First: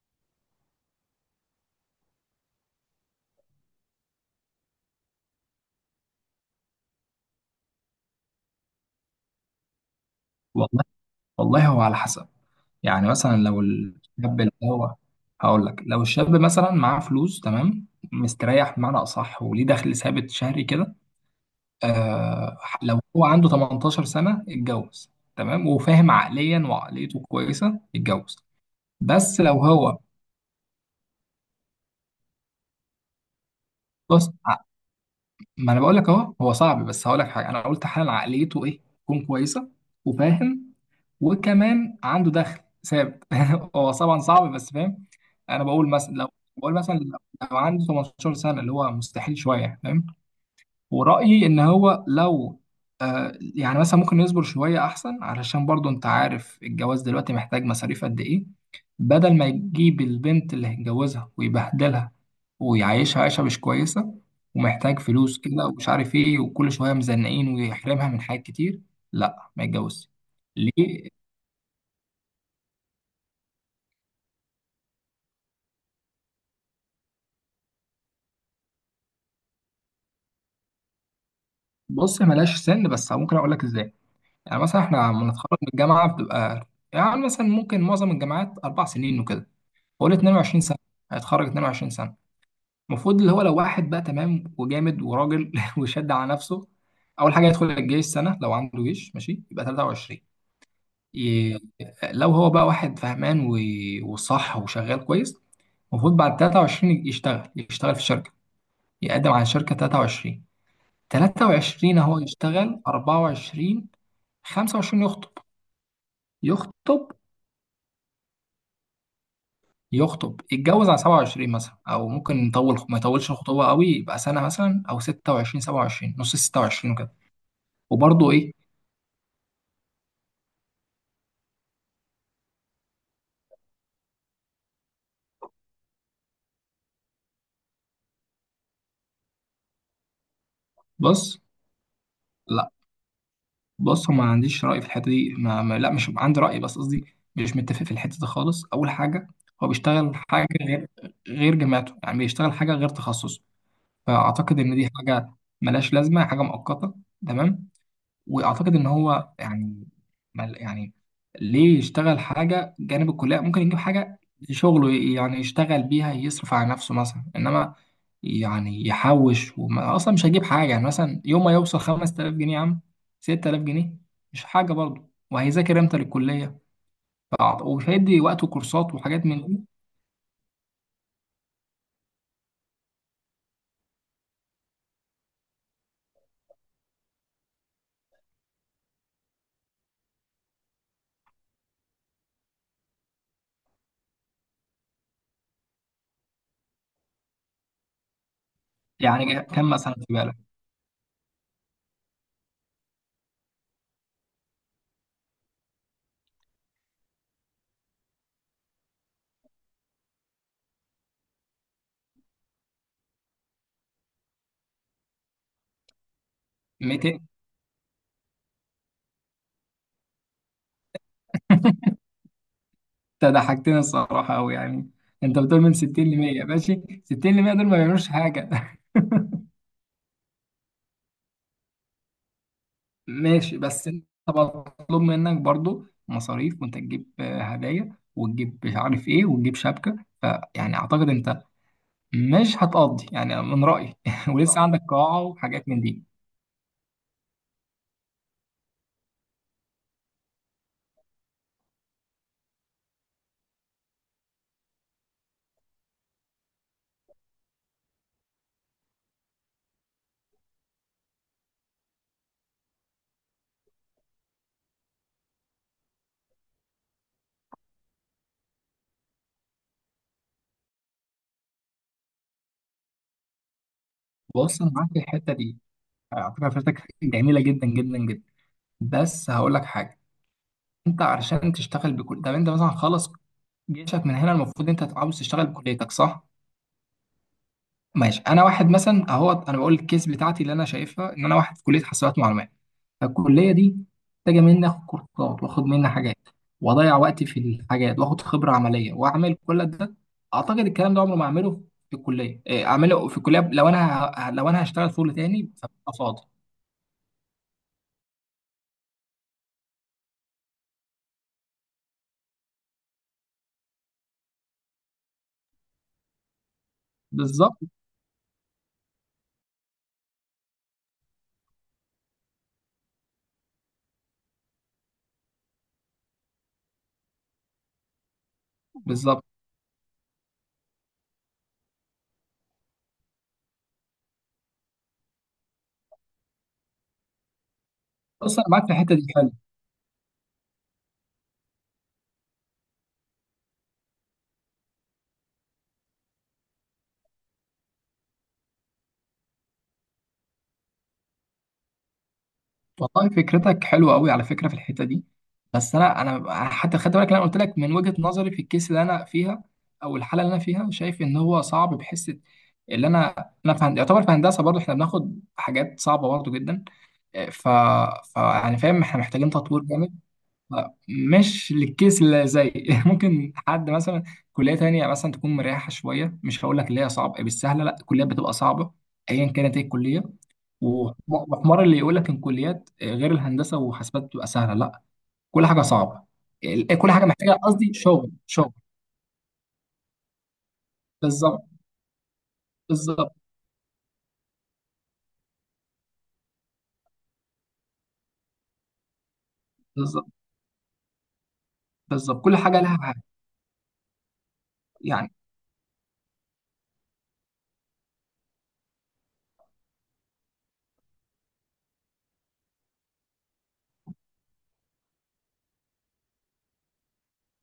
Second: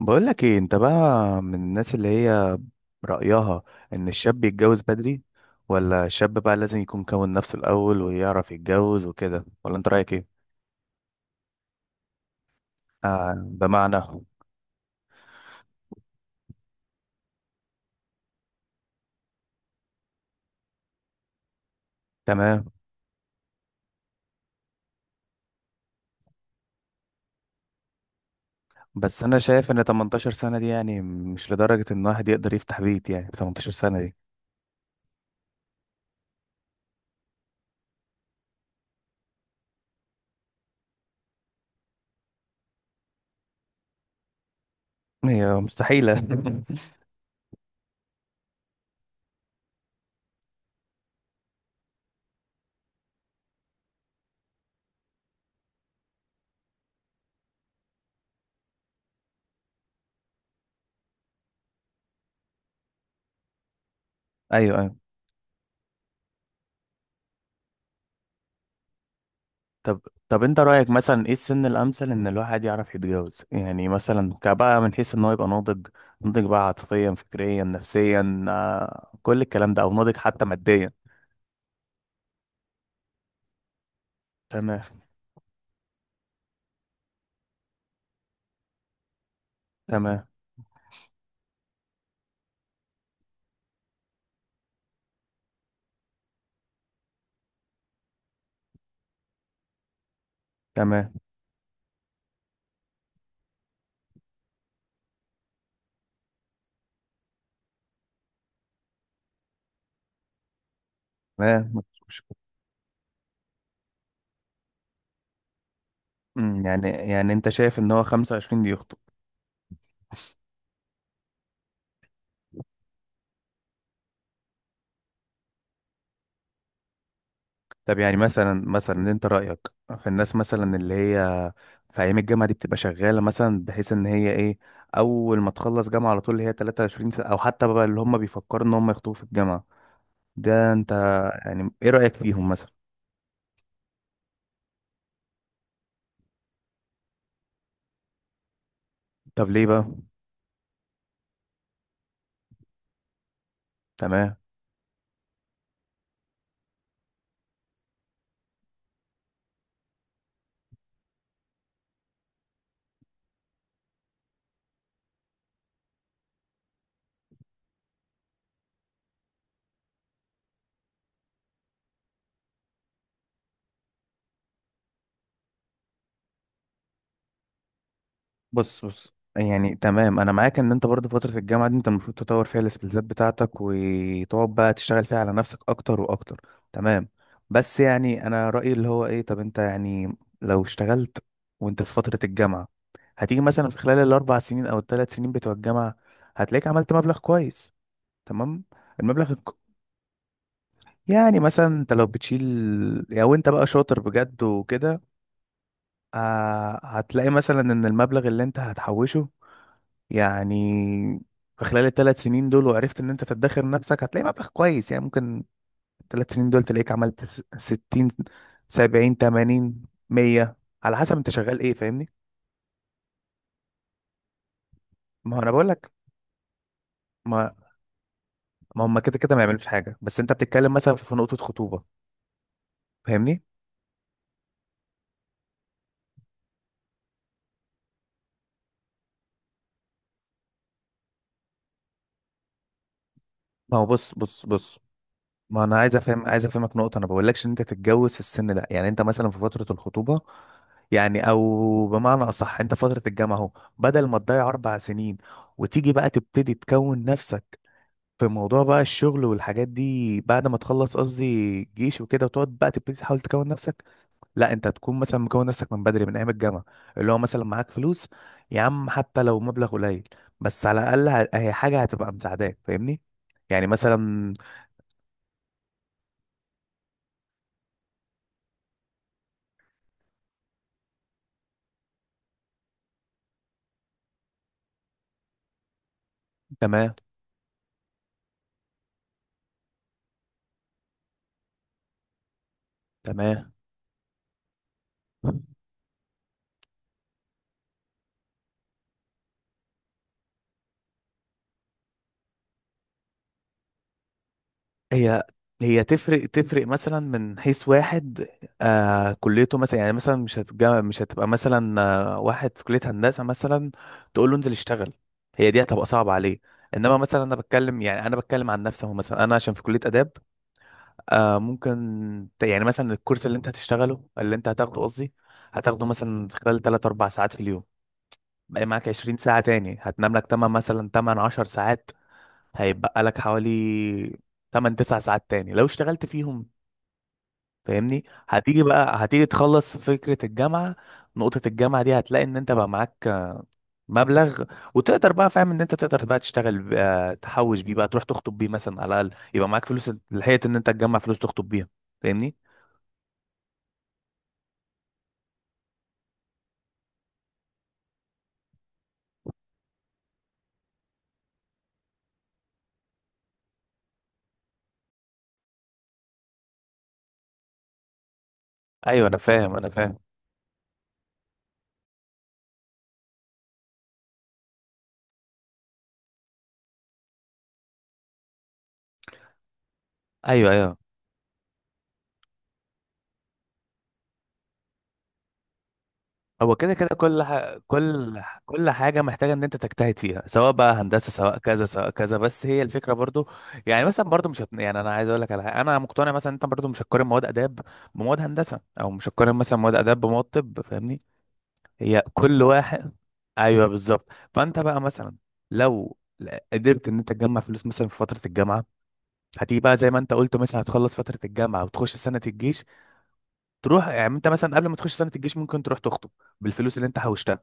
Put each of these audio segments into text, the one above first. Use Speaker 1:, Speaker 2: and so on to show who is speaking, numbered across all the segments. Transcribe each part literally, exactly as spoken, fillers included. Speaker 1: بقولك ايه انت بقى، من الناس اللي هي رأيها ان الشاب يتجوز بدري، ولا الشاب بقى لازم يكون كون نفسه الأول ويعرف يتجوز وكده، ولا انت رأيك ايه؟
Speaker 2: والله والله هو على حسب. يعني
Speaker 1: آه،
Speaker 2: مثلا لو
Speaker 1: بمعنى.
Speaker 2: الشاب اللي هو، هقول لك لو الشاب مثلا معاه فلوس، تمام، مستريح بمعنى اصح وليه دخل ثابت شهري كده. آه
Speaker 1: تمام.
Speaker 2: لو هو عنده تمنتاشر سنه اتجوز، تمام وفاهم عقليا وعقليته كويسه اتجوز.
Speaker 1: بس انا
Speaker 2: بس لو
Speaker 1: شايف ان
Speaker 2: هو
Speaker 1: تمنتاشر سنة دي يعني مش لدرجة ان واحد يقدر يفتح بيت، يعني ثمانية عشر سنة دي
Speaker 2: بص، ما انا بقول لك اهو، هو صعب بس هقول لك حاجه. انا قلت حال عقليته ايه؟ تكون كويسه وفاهم، وكمان عنده دخل ثابت. هو طبعا صعب بس فاهم.
Speaker 1: هي
Speaker 2: انا بقول مثلا
Speaker 1: مستحيلة.
Speaker 2: لو، بقول مثلا لو عنده ثماني عشرة سنه، اللي هو مستحيل شويه فاهم. ورأيي إن هو لو، آه يعني مثلا ممكن يصبر شوية أحسن، علشان برضو أنت عارف الجواز دلوقتي محتاج مصاريف قد إيه. بدل ما يجيب البنت اللي هيتجوزها ويبهدلها ويعيشها عيشة مش كويسة،
Speaker 1: ايوه.
Speaker 2: ومحتاج فلوس كده ومش عارف إيه، وكل شوية مزنقين ويحرمها من حاجات كتير، لا ما
Speaker 1: طب
Speaker 2: يتجوزش.
Speaker 1: طب انت رأيك
Speaker 2: ليه؟
Speaker 1: مثلا ايه السن الأمثل ان الواحد يعرف يتجوز، يعني مثلا كبقى من حيث ان هو يبقى ناضج؟ ناضج بقى عاطفيا فكريا نفسيا، آه، كل الكلام ده او ناضج حتى ماديا.
Speaker 2: بص، ملاش سن، بس ممكن أقول لك إزاي. يعني مثلا
Speaker 1: تمام،
Speaker 2: إحنا لما نتخرج من الجامعة بتبقى، يعني مثلا ممكن معظم الجامعات أربع سنين وكده، فقول
Speaker 1: تمام،
Speaker 2: اتنين وعشرين سنه، هيتخرج اتنين وعشرين سنه. المفروض اللي هو لو واحد بقى تمام وجامد وراجل وشد على نفسه، اول حاجه يدخل الجيش سنه لو عنده جيش، ماشي يبقى ثلاثة وعشرون.
Speaker 1: تمام،
Speaker 2: ي... لو هو بقى واحد فهمان و... وصح وشغال كويس، المفروض بعد تلاتة وعشرين يشتغل، يشتغل في شركه، يقدم على شركه تلاتة وعشرين،
Speaker 1: تمام،
Speaker 2: تلاتة وعشرين
Speaker 1: مفيش
Speaker 2: هو
Speaker 1: مشكلة.
Speaker 2: يشتغل اربعة وعشرين، خمسة وعشرين يخطب،
Speaker 1: أمم، يعني
Speaker 2: يخطب
Speaker 1: يعني انت شايف ان هو خمسة وعشرين دي يخطب؟
Speaker 2: يخطب يتجوز على سبعة وعشرين مثلا، او ممكن نطول ما يطولش الخطوبه قوي، يبقى سنه مثلا او ستة وعشرين، سبعة وعشرين، نص ستة وعشرين وكده.
Speaker 1: طب يعني
Speaker 2: وبرضه ايه،
Speaker 1: مثلا مثلا انت رأيك في الناس مثلا اللي هي في ايام الجامعة دي بتبقى شغالة مثلا بحيث ان هي ايه، اول ما تخلص جامعة على طول اللي هي تلاتة وعشرين سنة، او حتى بقى اللي هم بيفكروا ان هم يخطبوا في الجامعة؟ ده انت
Speaker 2: بص.
Speaker 1: يعني ايه رأيك فيهم
Speaker 2: لا،
Speaker 1: مثلا؟
Speaker 2: بص، ما عنديش راي في الحته دي. ما ما لا، مش عندي راي، بس قصدي مش متفق في الحته دي خالص. اول حاجه،
Speaker 1: طب ليه
Speaker 2: هو
Speaker 1: بقى؟
Speaker 2: بيشتغل حاجه غير، غير جامعته، يعني بيشتغل حاجه غير تخصصه.
Speaker 1: تمام.
Speaker 2: فاعتقد ان دي حاجه ملهاش لازمه، حاجه مؤقته، تمام. واعتقد ان هو يعني، مل- يعني ليه يشتغل حاجه جانب الكليه؟ ممكن يجيب حاجه شغله ي- يعني يشتغل بيها يصرف على نفسه مثلا، انما يعني يحوش، وما اصلا مش هيجيب حاجه. يعني مثلا يوم ما يوصل خمسة آلاف جنيه يا عم، ست آلاف جنيه، مش حاجه برضه، وهيذاكر امتى للكليه؟ فأعت- ومش هيدي وقته
Speaker 1: بص
Speaker 2: كورسات
Speaker 1: بص
Speaker 2: وحاجات من دي.
Speaker 1: يعني تمام، انا معاك ان انت برضه فترة الجامعة دي انت المفروض تطور فيها السكيلزات بتاعتك وتقعد بقى تشتغل فيها على نفسك اكتر واكتر. تمام. بس يعني انا رأيي اللي هو ايه، طب انت يعني لو اشتغلت وانت في فترة الجامعة، هتيجي مثلا في خلال الاربع سنين او الثلاث سنين بتوع الجامعة، هتلاقيك عملت مبلغ كويس. تمام. المبلغ
Speaker 2: يعني
Speaker 1: الك-
Speaker 2: كم مثلا في بالك؟
Speaker 1: يعني مثلا انت لو بتشيل، لو انت بقى شاطر بجد وكده، آه، هتلاقي مثلا ان المبلغ اللي انت هتحوشه يعني في خلال الثلاث سنين دول وعرفت ان انت تدخر نفسك، هتلاقي مبلغ كويس يعني. ممكن الثلاث سنين دول تلاقيك عملت
Speaker 2: مائتين؟
Speaker 1: س- ستين سبعين تمانين مية على حسب انت شغال ايه. فاهمني؟
Speaker 2: انت ضحكتني الصراحه قوي يعني.
Speaker 1: ما
Speaker 2: انت
Speaker 1: هو انا
Speaker 2: بتقول
Speaker 1: بقول
Speaker 2: من
Speaker 1: لك،
Speaker 2: ستين ل مية؟ ماشي، ستين ل مية
Speaker 1: ما
Speaker 2: دول ما بيعملوش حاجه.
Speaker 1: ما هم كده كده ما يعملوش حاجة، بس انت بتتكلم مثلا في نقطة خطوبة. فاهمني؟
Speaker 2: ماشي بس انت مطلوب منك برضو مصاريف، وانت تجيب آه، هدايا، وتجيب مش عارف ايه، وتجيب شبكة، فيعني اعتقد انت مش هتقضي يعني، من
Speaker 1: ما هو
Speaker 2: رأيي.
Speaker 1: بص بص
Speaker 2: ولسه
Speaker 1: بص
Speaker 2: عندك قاعة
Speaker 1: ما
Speaker 2: وحاجات
Speaker 1: انا
Speaker 2: من
Speaker 1: عايز
Speaker 2: دي.
Speaker 1: افهم عايز افهمك نقطه، انا بقولكش ان انت تتجوز في السن ده، يعني انت مثلا في فتره الخطوبه، يعني او بمعنى اصح انت فتره الجامعه اهو، بدل ما تضيع اربع سنين وتيجي بقى تبتدي تكون نفسك في موضوع بقى الشغل والحاجات دي بعد ما تخلص قصدي جيش وكده وتقعد بقى تبتدي تحاول تكون نفسك، لا، انت تكون مثلا مكون نفسك من بدري، من ايام الجامعه، اللي هو مثلا معاك فلوس، يا عم حتى لو مبلغ قليل بس على الاقل ه- هي حاجه هتبقى مساعداك. فاهمني؟ يعني مثلا.
Speaker 2: بص، انا معاك في الحتة دي على فكرة، فكرتك جميلة جدا جدا جدا، بس هقول لك حاجة. انت علشان تشتغل بكل، طب انت مثلا خلص جيشك من هنا، المفروض انت عاوز تشتغل بكليتك، صح؟
Speaker 1: تمام،
Speaker 2: ماشي، انا واحد مثلا اهو، انا بقول الكيس بتاعتي اللي انا شايفها، ان انا واحد في كلية حاسبات معلومات،
Speaker 1: تمام.
Speaker 2: فالكلية دي محتاجة مني آخد كورسات، وآخد مني حاجات، وأضيع وقتي في الحاجات، وآخد خبرة عملية، وأعمل كل ده. أعتقد الكلام ده عمره ما أعمله في الكلية، إيه، أعمله في الكلية لو أنا ه- لو أنا هشتغل شغل
Speaker 1: هي
Speaker 2: تاني
Speaker 1: هي
Speaker 2: فببقى فاضي.
Speaker 1: تفرق تفرق مثلا من حيث واحد، آه كليته مثلا، يعني مثلا مش هتجا مش هتبقى مثلا آه واحد في كلية هندسة مثلا تقول له انزل اشتغل، هي دي هتبقى صعبة عليه. انما مثلا انا
Speaker 2: بالظبط،
Speaker 1: بتكلم، يعني انا بتكلم عن نفسي اهو، مثلا انا عشان في كلية آداب، آه ممكن ت- يعني مثلا الكورس اللي انت هتشتغله، اللي انت هتاخده قصدي، هتاخده مثلا خلال ثلاث اربع ساعات في اليوم، بقى معاك عشرين
Speaker 2: بالظبط.
Speaker 1: ساعة تاني، هتنام لك ثمان مثلا، ثمان عشر ساعات، هيتبقى لك حوالي ثمان تسع ساعات تاني لو اشتغلت فيهم. فاهمني؟
Speaker 2: بص، أنا
Speaker 1: هتيجي
Speaker 2: معاك في الحتة
Speaker 1: بقى
Speaker 2: دي.
Speaker 1: هتيجي تخلص فكرة الجامعة، نقطة الجامعة دي هتلاقي ان انت بقى معاك مبلغ، وتقدر بقى، فاهم ان انت تقدر بقى تشتغل بقى تحوش بيه بقى تروح تخطب بيه مثلا، على الاقل يبقى معاك فلوس، لحقت ان انت تجمع فلوس تخطب بيها. فاهمني؟
Speaker 2: والله فكرتك حلوه قوي على فكره في الحته دي، بس انا انا حتى خدت بالك، انا قلت لك من وجهه نظري في الكيس اللي انا فيها، او الحاله اللي انا فيها، شايف ان هو صعب. بحس اللي انا انا في هن- يعتبر في هندسه برضه، احنا بناخد حاجات صعبه برضه جدا. ف... ف يعني فاهم احنا
Speaker 1: ايوه انا
Speaker 2: محتاجين
Speaker 1: فاهم،
Speaker 2: تطوير
Speaker 1: انا
Speaker 2: جامد.
Speaker 1: فاهم.
Speaker 2: ف- مش للكيس اللي زي ممكن حد مثلا كليه تانية مثلا تكون مريحه شويه، مش هقول لك اللي هي صعبه بالسهله، لا، الكليات بتبقى صعبه ايا كانت ايه الكليه.
Speaker 1: ايوه، ايوه.
Speaker 2: وح- وحمار اللي يقول لك ان كليات غير الهندسه وحاسبات بتبقى سهله، لا، كل حاجه صعبه.
Speaker 1: هو
Speaker 2: ال-
Speaker 1: كده
Speaker 2: إيه،
Speaker 1: كده
Speaker 2: كل حاجه
Speaker 1: كل
Speaker 2: محتاجه،
Speaker 1: ح...
Speaker 2: قصدي شغل
Speaker 1: كل ح-
Speaker 2: شغل.
Speaker 1: كل حاجة محتاجة ان انت تجتهد فيها، سواء بقى هندسة سواء
Speaker 2: بالظبط،
Speaker 1: كذا سواء كذا، بس هي الفكرة
Speaker 2: بالظبط.
Speaker 1: برضو. يعني مثلا برضو مش هت... يعني انا عايز اقول لك على حاجة انا مقتنع مثلا، انت برضو مش هتقارن مواد اداب بمواد هندسة، او مش هتقارن مثلا مواد اداب
Speaker 2: بالظبط،
Speaker 1: بمواد طب. فاهمني؟ هي
Speaker 2: بالظبط، كل
Speaker 1: كل
Speaker 2: حاجه لها
Speaker 1: واحد.
Speaker 2: حاجه،
Speaker 1: ايوه بالظبط. فانت بقى
Speaker 2: يعني.
Speaker 1: مثلا لو ل- قدرت ان انت تجمع فلوس مثلا في فترة الجامعة، هتيجي بقى زي ما انت قلت مثلا، هتخلص فترة الجامعة وتخش سنة الجيش، تروح يعني انت مثلا قبل ما تخش سنة الجيش ممكن تروح تخطب بالفلوس اللي انت حوشتها،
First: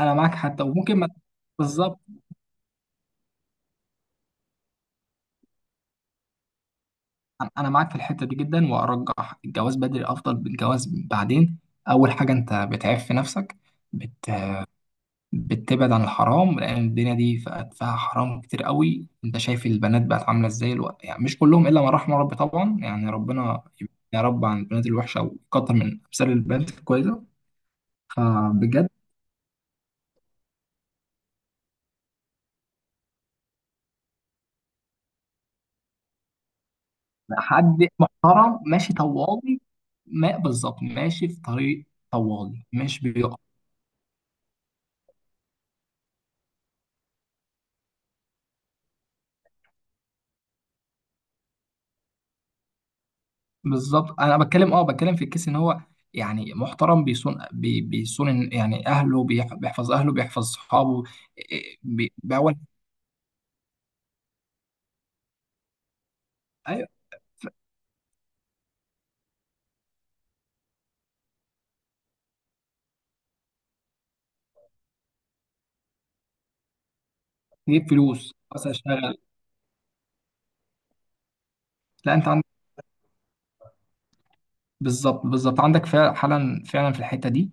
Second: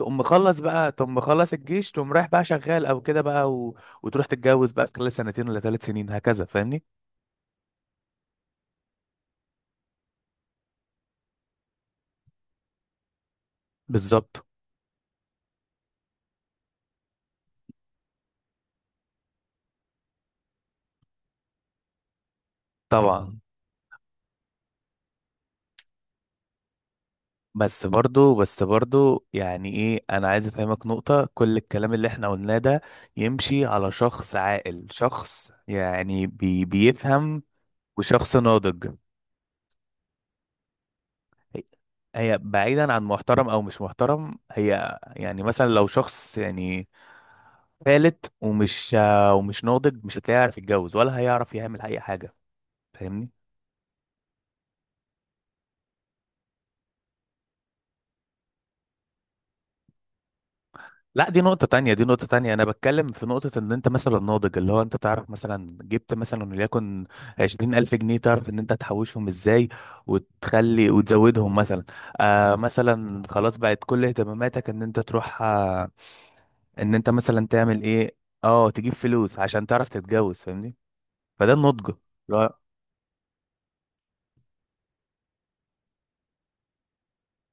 Speaker 2: انا معاك
Speaker 1: مخلص
Speaker 2: حتى،
Speaker 1: بقى،
Speaker 2: وممكن ما،
Speaker 1: تقوم مخلص الجيش
Speaker 2: بالظبط.
Speaker 1: تقوم رايح بقى شغال او كده بقى، و... وتروح تتجوز بقى في خلال سنتين ولا ثلاث سنين هكذا. فاهمني؟
Speaker 2: أنا أنا معاك في الحته دي جدا، وارجح الجواز بدري افضل من الجواز بعدين. اول حاجه، انت بتعف في نفسك،
Speaker 1: بالظبط.
Speaker 2: بتبعد عن الحرام، لان الدنيا دي فيها، فيها حرام كتير قوي. انت شايف البنات بقت عامله ازاي الوقت؟ يعني مش كلهم الا من رحم ربي طبعا. يعني
Speaker 1: طبعا. مم.
Speaker 2: ربنا يبعد يا رب عن البنات الوحشه، ويكتر من امثال البنات الكويسه،
Speaker 1: بس برضو، بس
Speaker 2: فبجد.
Speaker 1: برضو، يعني ايه، انا عايز افهمك نقطة، كل الكلام اللي احنا قلناه ده يمشي على شخص عاقل، شخص يعني بي... بيفهم،
Speaker 2: حد
Speaker 1: وشخص
Speaker 2: محترم
Speaker 1: ناضج.
Speaker 2: ماشي طوالي. ما بالظبط، ماشي في طريق
Speaker 1: هي
Speaker 2: طوالي،
Speaker 1: بعيدا
Speaker 2: مش
Speaker 1: عن
Speaker 2: بيقف.
Speaker 1: محترم او مش محترم، هي يعني مثلا لو شخص يعني فالت ومش ومش ناضج، مش هتلاقيه يعرف يتجوز ولا هيعرف يعمل اي حاجه. فاهمني؟
Speaker 2: بالظبط، انا بتكلم، اه بتكلم في الكيس ان هو يعني محترم، بيصون بي- بيصون يعني اهله، بيح- بيحفظ اهله، بيحفظ صحابه.
Speaker 1: لا، دي نقطة
Speaker 2: إيه،
Speaker 1: تانية، دي
Speaker 2: بي-
Speaker 1: نقطة تانية،
Speaker 2: بيعول،
Speaker 1: أنا بتكلم في نقطة إن أنت مثلا ناضج، اللي هو أنت تعرف مثلا جبت مثلا وليكن عشرين ألف جنيه، تعرف إن أنت تحوشهم إزاي وتخلي وتزودهم مثلا، آه مثلا خلاص بقت كل اهتماماتك إن أنت تروح، آه، ان انت مثلا تعمل
Speaker 2: تجيب
Speaker 1: ايه،
Speaker 2: فلوس بس،
Speaker 1: اه تجيب
Speaker 2: اشتغل.
Speaker 1: فلوس عشان تعرف تتجوز. فاهمني؟ فده النضج.
Speaker 2: لا، انت عندك،
Speaker 1: لا،
Speaker 2: بالظبط، بالظبط عندك فعلا، فعلا، فعلا في الحته دي.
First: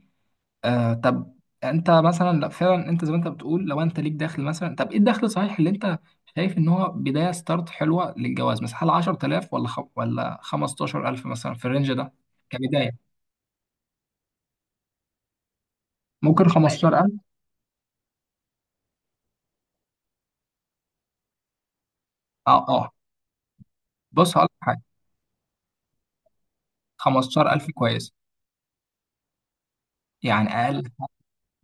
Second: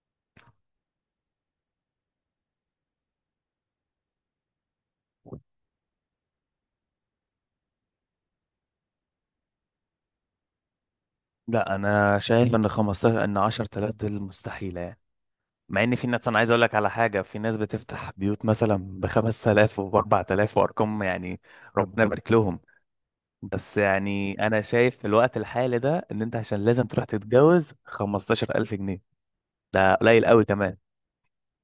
Speaker 2: آه، طب انت مثلا، لا فعلا، انت زي ما انت بتقول، لو انت ليك دخل مثلا، طب ايه الدخل صحيح اللي انت شايف ان هو بدايه ستارت حلوه للجواز؟ مثلا هل عشر آلاف ولا خ... ولا خمسة عشر ألفا مثلا في
Speaker 1: لا،
Speaker 2: الرينج ده،
Speaker 1: انا شايف ان
Speaker 2: كبدايه؟
Speaker 1: خمسة عشر، ان عشر تلاف دول مستحيله يعني، مع ان في ناس، انا
Speaker 2: ممكن
Speaker 1: عايز اقول لك على
Speaker 2: خمسة عشر ألف.
Speaker 1: حاجه، في ناس بتفتح بيوت مثلا ب خمس تلاف وب اربعة آلاف وارقام يعني، ربنا يبارك لهم.
Speaker 2: اه، اه.
Speaker 1: بس يعني
Speaker 2: بص هقول لك
Speaker 1: انا
Speaker 2: حاجه،
Speaker 1: شايف في الوقت الحالي ده ان انت عشان لازم تروح
Speaker 2: خمسة عشر ألف
Speaker 1: تتجوز
Speaker 2: كويس،
Speaker 1: خمستاشر الف جنيه. ده قليل قوي
Speaker 2: يعني
Speaker 1: كمان.
Speaker 2: اقل.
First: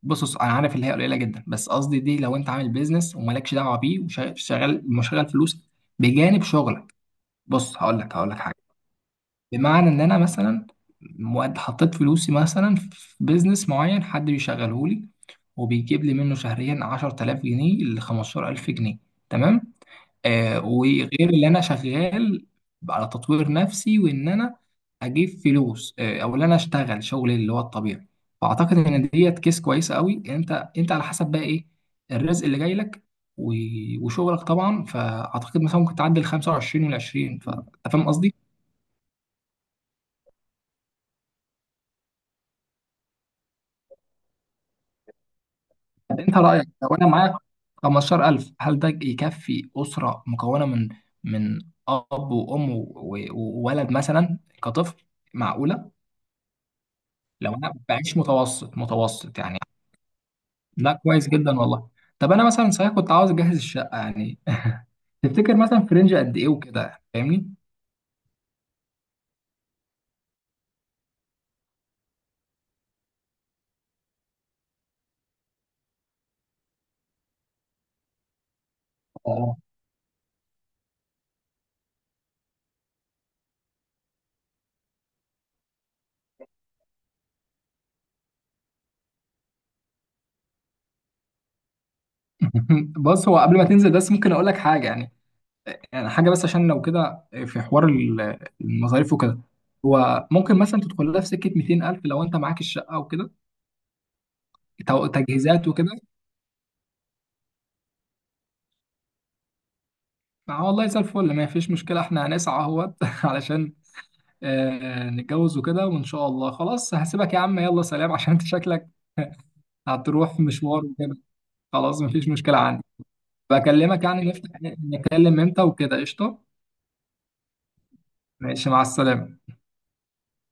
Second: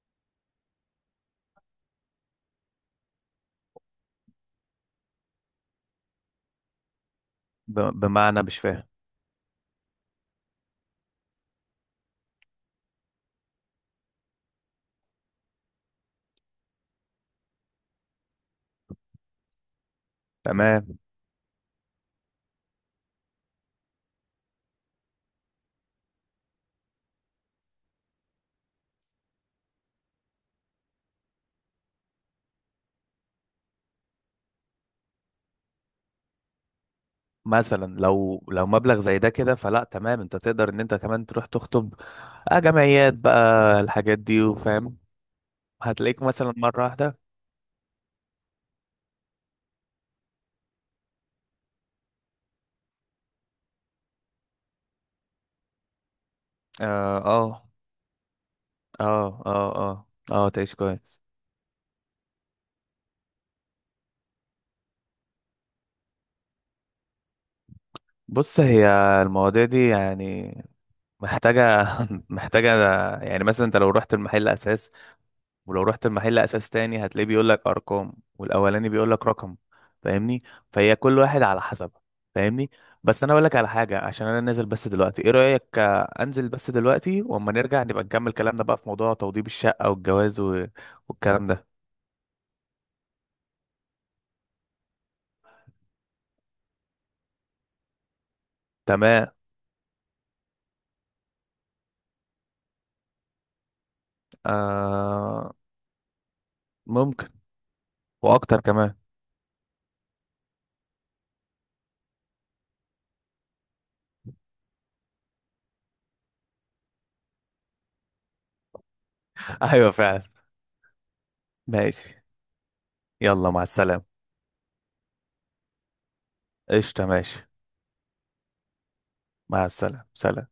Speaker 2: بص، بص، انا عارف اللي هي قليله جدا، بس قصدي دي لو انت عامل بيزنس ومالكش دعوه بيه، وشغال مشغل فلوس بجانب شغلك. بص
Speaker 1: ب-
Speaker 2: هقول لك، هقول لك
Speaker 1: بمعنى
Speaker 2: حاجه.
Speaker 1: مش فاهم.
Speaker 2: بمعنى ان انا مثلا، مؤد- حطيت فلوسي مثلا في بيزنس معين، حد بيشغله لي، وبيجيب لي منه شهريا عشر آلاف جنيه ل خمسة عشر ألف جنيه، تمام، آه،
Speaker 1: تمام.
Speaker 2: وغير اللي انا شغال على تطوير نفسي، وان انا اجيب فلوس، آه، او ان انا اشتغل شغل اللي هو الطبيعي. فاعتقد ان ديت كيس كويسه قوي. انت انت على حسب بقى ايه الرزق اللي جاي لك، و- وشغلك طبعا. فاعتقد مثلا ممكن تعدي ال خمسة وعشرين وال العشرين، فانت
Speaker 1: مثلا
Speaker 2: فاهم قصدي؟
Speaker 1: لو لو مبلغ زي ده كده، فلا تمام، انت تقدر ان انت كمان تروح تخطب، آه جمعيات بقى الحاجات دي وفاهم، هتلاقيك
Speaker 2: انت
Speaker 1: مثلا
Speaker 2: رايك
Speaker 1: مرة
Speaker 2: لو انا
Speaker 1: واحدة.
Speaker 2: معاك خمسة عشر ألف، هل ده يكفي اسره مكونه من، من اب وام و- و- وولد مثلا كطفل، معقوله؟
Speaker 1: اه،
Speaker 2: لو
Speaker 1: اه،
Speaker 2: انا بعيش متوسط، متوسط
Speaker 1: اه،
Speaker 2: يعني.
Speaker 1: اه، اه، آه تعيش
Speaker 2: لا،
Speaker 1: كويس.
Speaker 2: كويس جدا والله. طب انا مثلا صحيح كنت عاوز اجهز الشقه يعني، تفتكر مثلا في رينج قد ايه وكده، فاهمني؟
Speaker 1: بص، هي المواضيع دي يعني محتاجة. محتاجة يعني مثلا، انت لو رحت المحل اساس، ولو رحت المحل اساس تاني هتلاقيه بيقول لك ارقام، والاولاني بيقول لك رقم.
Speaker 2: اه.
Speaker 1: فاهمني؟ فهي كل واحد على حسب. فاهمني؟ بس انا اقول لك على حاجه، عشان انا نازل بس دلوقتي، ايه رايك، آه، انزل بس دلوقتي واما نرجع نبقى نكمل كلامنا بقى في موضوع توضيب الشقه والجواز و... والكلام ده.
Speaker 2: بص، هو قبل ما تنزل بس ممكن اقول لك حاجه يعني، يعني حاجه بس عشان لو كده في حوار ال- المصاريف
Speaker 1: تمام.
Speaker 2: وكده. هو ممكن مثلا تدخل لها في سكه ميتين ألف لو انت معاك الشقه وكده، تو-
Speaker 1: آه
Speaker 2: تجهيزات وكده.
Speaker 1: ممكن. واكتر كمان.
Speaker 2: آه والله زي الفل، ما فيش مشكلة، احنا هنسعى اهوت علشان آه، نتجوز وكده، وان شاء الله. خلاص، هسيبك يا عم، يلا سلام، عشان انت شكلك
Speaker 1: ايوه فعلا.
Speaker 2: هتروح مشوار وكده. خلاص، ما
Speaker 1: ماشي.
Speaker 2: فيش مشكلة عندي.
Speaker 1: يلا مع السلامه.
Speaker 2: بكلمك يعني، نفتح نتكلم امتى وكده، قشطة.
Speaker 1: قشطه. ماشي.
Speaker 2: ماشي، مع السلامة.
Speaker 1: مع السلامه. سلام.